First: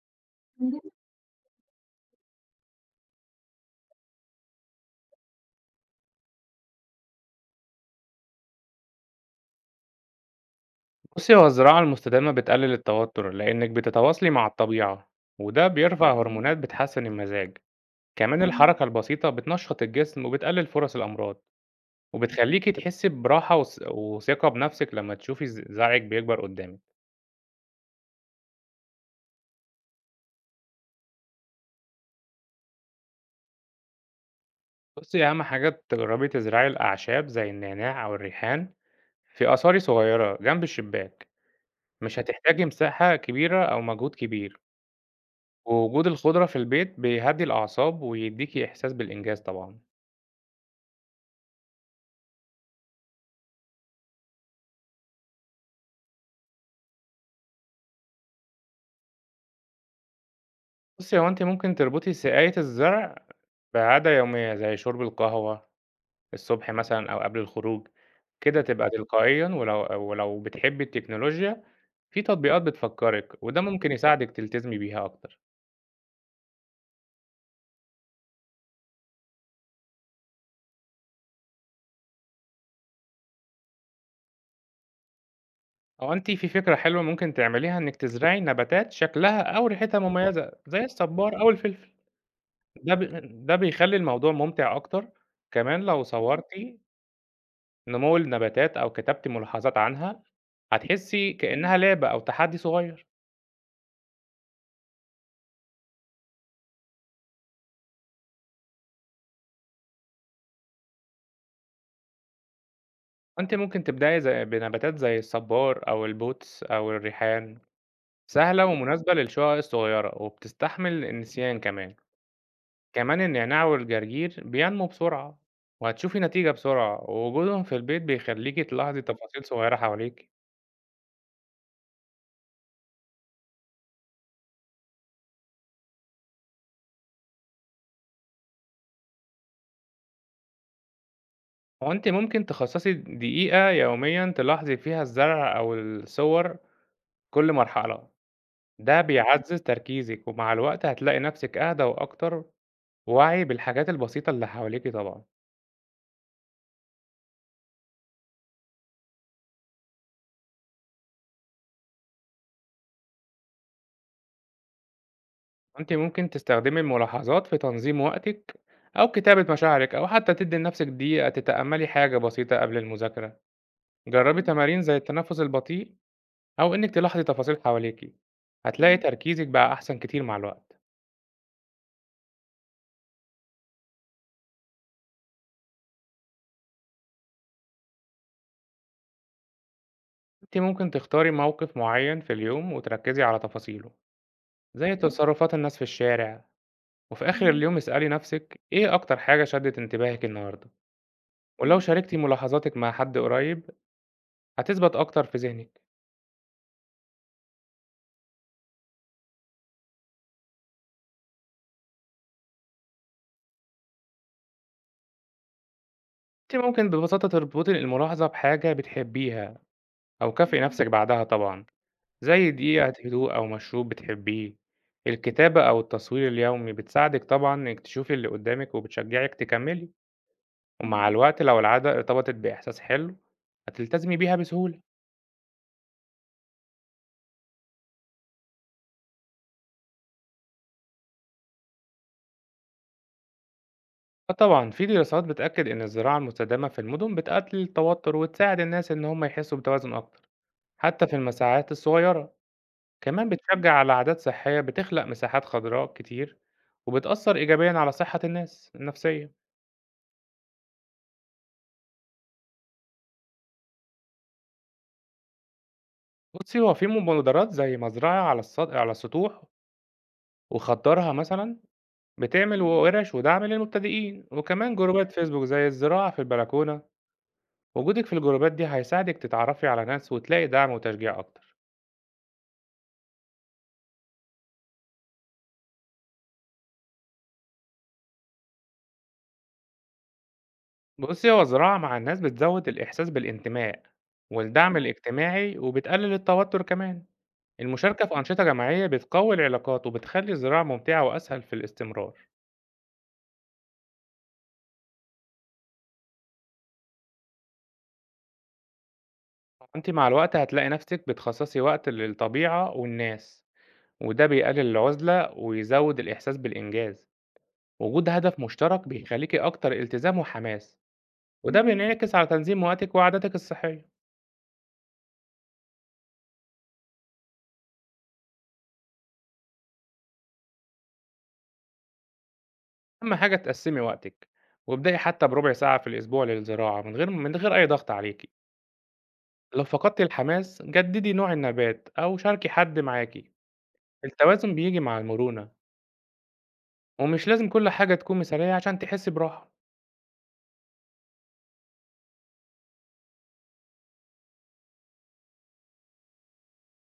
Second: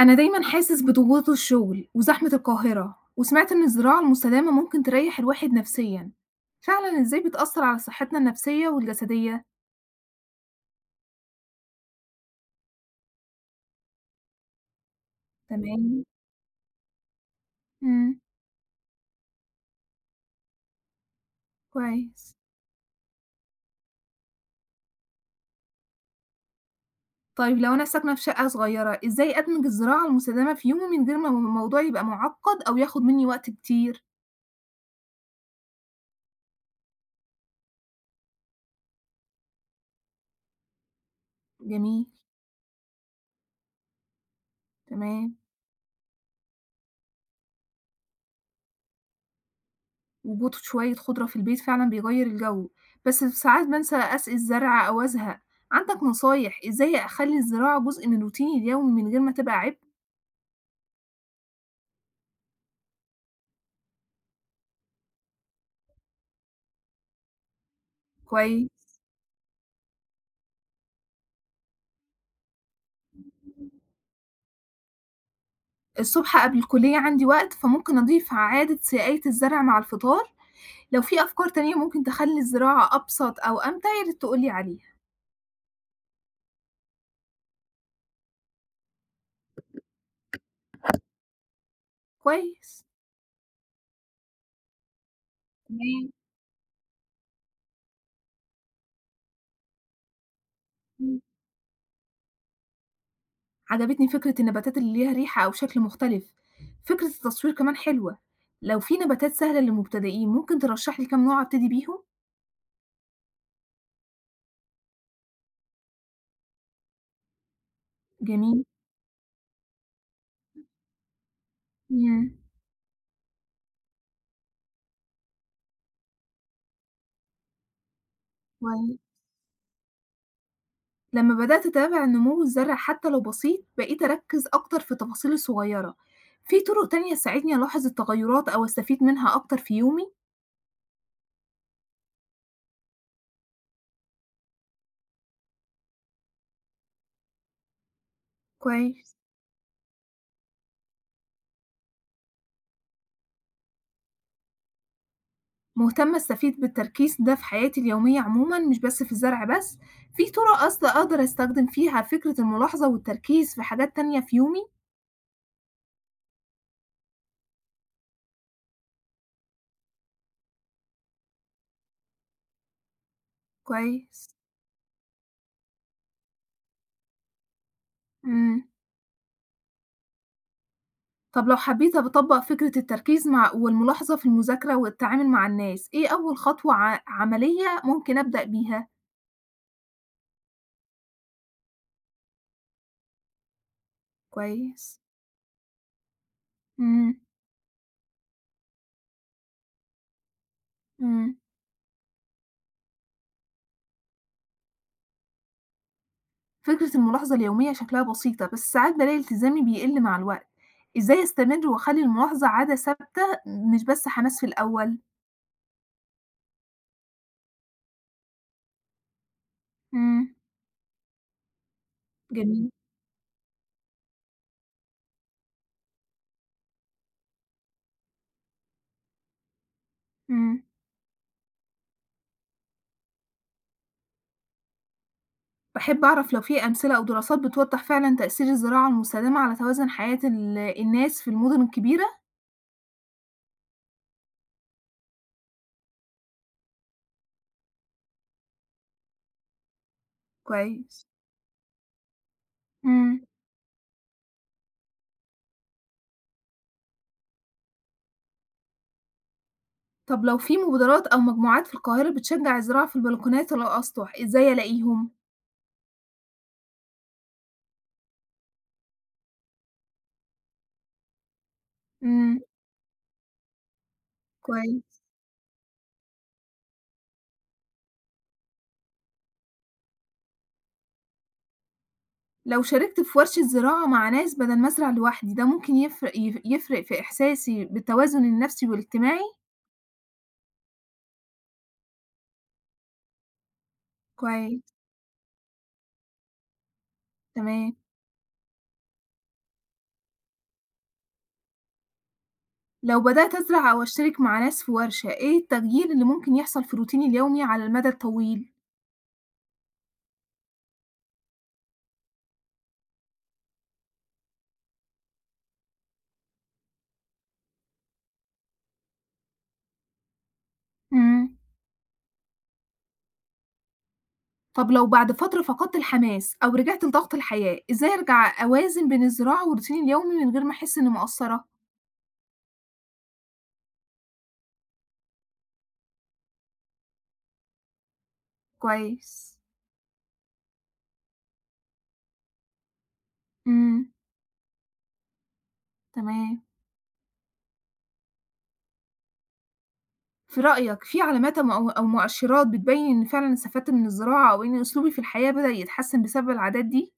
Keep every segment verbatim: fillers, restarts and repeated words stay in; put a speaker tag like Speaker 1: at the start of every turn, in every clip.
Speaker 1: أنا دايمًا حاسس بضغوط الشغل وزحمة القاهرة، وسمعت إن الزراعة المستدامة ممكن تريح الواحد نفسيًا، فعلًا إزاي بتأثر على صحتنا النفسية والجسدية؟
Speaker 2: بُصّي، هو الزراعة المستدامة بتقلل التوتر، لإنِّك بتتواصلي مع الطبيعة، وده
Speaker 1: تمام.
Speaker 2: بيرفع هرمونات بتحسّن المزاج،
Speaker 1: إمم.
Speaker 2: كمان إمم. الحركة البسيطة بتنشّط الجسم وبتقلل فرص الأمراض،
Speaker 1: كويس.
Speaker 2: وبتخلّيكِ تحسّي براحة وث وثقة بنفسِك لمّا تشوفي ز زرعِك بيكبر قدّامِك.
Speaker 1: طيب لو أنا ساكنة في شقة صغيرة، إزاي أدمج الزراعة المستدامة في يومي من غير ما الموضوع يبقى معقد أو ياخد مني وقت كتير؟
Speaker 2: بُصّي، أهم حاجة تجرّبي تزرعي الأعشاب زي النعناع أو الريحان في أصاري صغيّرة جنب الشباك،
Speaker 1: جميل.
Speaker 2: مش هتحتاجي مساحة كبيرة أو مجهود كبير،
Speaker 1: تمام.
Speaker 2: ووجود الخضرة في البيت بيهدّي الأعصاب ويدّيكِ إحساس بالإنجاز طبعًا.
Speaker 1: وجود شوية خضرة في البيت فعلًا بيغيّر الجو، بس ساعات بانسى أسقي الزرع أو أزهق، عندك نصايح إزاي أخلّي الزراعة جزء من روتيني اليومي من غير ما تبقى عبء؟
Speaker 2: بُصّي، هو أنتِ ممكن تربطي سقاية الزرع بعادة يومية، زي شرب القهوة الصبح مثلًا أو قبل الخروج، كده
Speaker 1: كويس.
Speaker 2: تبقى تلقائيًا ولو ولو بتحبي التكنولوجيا، في تطبيقات بتفكّرِك، وده ممكن يساعدِك تلتزمي بيها أكتر.
Speaker 1: الصبح قبل الكلية عندي وقت فممكن أضيف عادة سقاية الزرع مع الفطار، لو في أفكار تانية ممكن تخلّي الزراعة أبسط أو أمتع يا ريت تقول لي عليها.
Speaker 2: أو أنتِ في فكرة حلوة ممكن تعمليها إنِّك تزرعي نباتات شكلها أو ريحتها مميزة، زي الصبار أو الفلفل،
Speaker 1: كويس.
Speaker 2: ده ب ده بيخلّي الموضوع ممتع أكتر، كمان لو
Speaker 1: تمام.
Speaker 2: صورتِ نمو النباتات أو كتبتِ ملاحظات عنها،
Speaker 1: إمم.
Speaker 2: هتحسّي كإنها لعبة أو تحدي صغير.
Speaker 1: عجبتني فكرة النباتات اللي ليها ريحة أو شكل مختلف، فكرة التصوير كمان حلوة، لو في نباتات سهلة للمبتدئين ممكن ترشح لي كام نوع أبتدي بيهم؟
Speaker 2: أنتِ ممكن تبدأي زي بنباتات زي الصبار أو البوتس أو الريحان، سهلة
Speaker 1: جميل.
Speaker 2: إمم. ومناسبة للشقق الصغيرة وبتستحمل النسيان كمان،
Speaker 1: إمم.
Speaker 2: كمان النعناع والجرجير بينمو بسرعة وهتشوفي نتيجة بسرعة، ووجودهم في البيت بيخلّيكِ تلاحظي
Speaker 1: كويس.
Speaker 2: إمم. تفاصيل صغيرة حواليكِ،
Speaker 1: لمّا بدأت أتابع النمو الزرع حتى لو بسيط، بقيت أركّز أكتر في التفاصيل الصغيرة. في طرق تانية تساعدني ألاحظ التغيرات أو أستفيد منها أكتر في يومي؟
Speaker 2: وأنتِ ممكن تخصصي دقيقة يوميًا تلاحظي فيها الزرع أو الصور كل مرحلة، ده إمم.
Speaker 1: كويس.
Speaker 2: بيعزز تركيزِك ومع الوقت هتلاقي نفسِك أهدى وأكتر وعي بالحاجات البسيطة اللي حواليكِ طبعًا.
Speaker 1: مهتمة أستفيد بالتركيز ده في حياتي اليومية عمومًا، مش بس في الزرع بس. في طرق أصل أقدر أستخدم فيها فكرة الملاحظة والتركيز في حاجات تانية في يومي؟
Speaker 2: أنتِ ممكن تستخدمي الملاحظات في تنظيم وقتِك أو كتابة مشاعرك أو حتى تدّي لنفسِك دقيقة تتأملي حاجة بسيطة قبل المذاكرة. جرّبي
Speaker 1: كويس.
Speaker 2: إمم. تمارين زي التنفس البطيء أو إنِّك تلاحظي تفاصيل حواليكِ،
Speaker 1: إمم.
Speaker 2: هتلاقي إمم. تركيزِك بقى أحسن كتير مع الوقت.
Speaker 1: طب لو حبيت أطبّق فكرة التركيز مع والملاحظة في المذاكرة والتعامل مع الناس، إيه أول خطوة ع عملية ممكن أبدأ بيها؟
Speaker 2: أنتِ ممكن تختاري موقف معيّن في اليوم وتركّزي على تفاصيله، زي إمم.
Speaker 1: كويس.
Speaker 2: تصرفات الناس في الشارع،
Speaker 1: إمم.
Speaker 2: وفي آخر إمم. اليوم اسألي نفسِك إيه أكتر حاجة شدِّت انتباهِك النهارده،
Speaker 1: إمم.
Speaker 2: ولو إمم. شاركتِ ملاحظاتِك مع حد قريب هتثبت أكتر في ذهنِك.
Speaker 1: فكرة الملاحظة اليومية شكلها بسيطة، بس ساعات بالاقي التزامي بيقل مع الوقت. إزاي أستمر وأخلّي الملاحظة عادة ثابتة مش بس حماس في الأول؟
Speaker 2: أنتِ ممكن ببساطة تربطي الملاحظة بحاجة بتحبيها أو
Speaker 1: إمم.
Speaker 2: كافئي نفسِك بعدها طبعًا، زي
Speaker 1: جميل.
Speaker 2: دقيقة هدوء أو مشروب بتحبيه. الكتابة أو التصوير اليومي بتساعدِك طبعًا إنِّك تشوفي اللي قدّامِك وبتشجعِك تكمّلي،
Speaker 1: إمم.
Speaker 2: ومع الوقت لو العادة ارتبطت بإحساس حلو هتلتزمي بيها بسهولة.
Speaker 1: باحب أعرف لو في أمثلة أو دراسات بتوضّح فعلًا تأثير الزراعة المستدامة على توازن حياة ال الناس في المدن الكبيرة؟
Speaker 2: آه طبعًا، في دراسات بتأكد إن الزراعة المستدامة في المدن بتقلل التوتر وتساعد الناس إن هم يحسّوا بتوازن أكتر، حتى
Speaker 1: كويس.
Speaker 2: في المساحات الصغيرة.
Speaker 1: إمم.
Speaker 2: كمان بتشجّع على عادات صحية بتخلق مساحات خضراء كتير، وبتأثّر إيجابيًا على صحة الناس النفسية.
Speaker 1: طب لو في مبادرات أو مجموعات في القاهرة بتشجع الزراعة في البلكونات ولا الأسطح، إزاي ألاقيهم؟
Speaker 2: بُصّي، هو في مبادرات زي مزرعة على الس على السطوح وخضّرها مثلًا،
Speaker 1: إمم.
Speaker 2: بتعمل وِرَش ودعم للمبتدئين، وكمان
Speaker 1: كويس.
Speaker 2: جروبات فيسبوك زي الزراعة في البلكونة. وجودِك في الجروبات دي هيساعدِك تتعرّفي على ناس وتلاقي دعم وتشجيع أكتر.
Speaker 1: لو شاركت في ورشة زراعة مع ناس بدل ما أزرع لوحدي، ده ممكن يفرق يف يفرق في إحساسي بالتوازن النفسي والاجتماعي؟
Speaker 2: بُصّي، هو الزراعة مع الناس بتزوّد الإحساس بالانتماء
Speaker 1: كويس.
Speaker 2: والدعم الاجتماعي وبتقلل التوتر كمان.
Speaker 1: تمام.
Speaker 2: المشاركة في أنشطة جماعية بتقوي العلاقات وبتخلي الزراعة ممتعة وأسهل في الاستمرار.
Speaker 1: لو بدأت أزرع أو أشترك مع ناس في ورشة، إيه التغيير اللي ممكن يحصل في روتيني اليومي على المدى الطويل؟
Speaker 2: أنت مع الوقت هتلاقي نفسك بتخصصي وقت للطبيعة والناس وده بيقلل العزلة ويزود الإحساس بالإنجاز. وجود هدف مشترك بيخليكي أكتر التزام وحماس،
Speaker 1: إمم.
Speaker 2: وده مم. بينعكس على تنظيم وقتك وعاداتك الصحية.
Speaker 1: طب لو بعد فترة فقدت الحماس أو رجعت لضغط الحياة، إزاي أرجع أوازن بين الزراعة وروتيني اليومي من غير ما أحس إني مقصرة؟
Speaker 2: أهم حاجة تقسمي وقتك وابدأي حتى بربع ساعة في الأسبوع للزراعة من غير من غير أي ضغط عليكي.
Speaker 1: كويس.
Speaker 2: لو فقدتي الحماس جددي نوع النبات أو شاركي حد معاكي،
Speaker 1: إمم.
Speaker 2: التوازن بيجي مع المرونة
Speaker 1: تمام.
Speaker 2: ومش لازم كل حاجة تكون مثالية عشان تحسّي براحة.
Speaker 1: في رأيك في علامات أو م أو مؤشرات بتبيّن إن فعلًا استفدت من الزراعة أو إن أسلوبي في الحياة بدأ يتحسن بسبب العادات دي؟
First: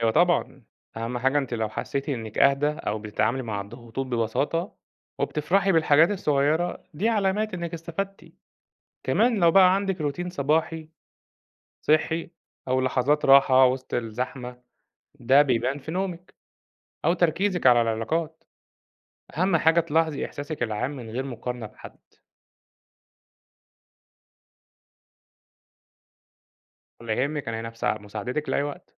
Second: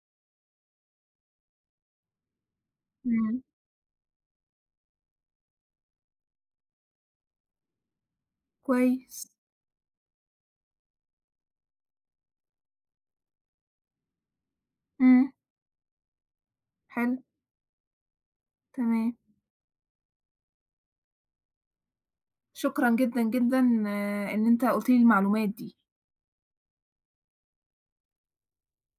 Speaker 2: أيوه طبعًا، أهم حاجة أنتِ لو حسّيتِ إنِّك أهدى أو بتتعاملي
Speaker 1: إمم.
Speaker 2: مع الضغوطات ببساطة وبتفرحي بالحاجات الصغيّرة، دي علامات إنِّك استفدتِ.
Speaker 1: كويس.
Speaker 2: كمان لو بقى عندِك روتين صباحي صحّي أو لحظات راحة وسط الزحمة،
Speaker 1: إمم.
Speaker 2: ده بيبان في نومِك أو
Speaker 1: حلو.
Speaker 2: تركيزِك على العلاقات.
Speaker 1: تمام.
Speaker 2: أهم حاجة تلاحظي إحساسِك العام من غير مقارنة بحد،
Speaker 1: شكرًا جدًا، جدًا آه، إن أنت قُلت لي المعلومات دي.
Speaker 2: ولا يهمِّك أنا هنا في سع مساعدتِك لأي وقت.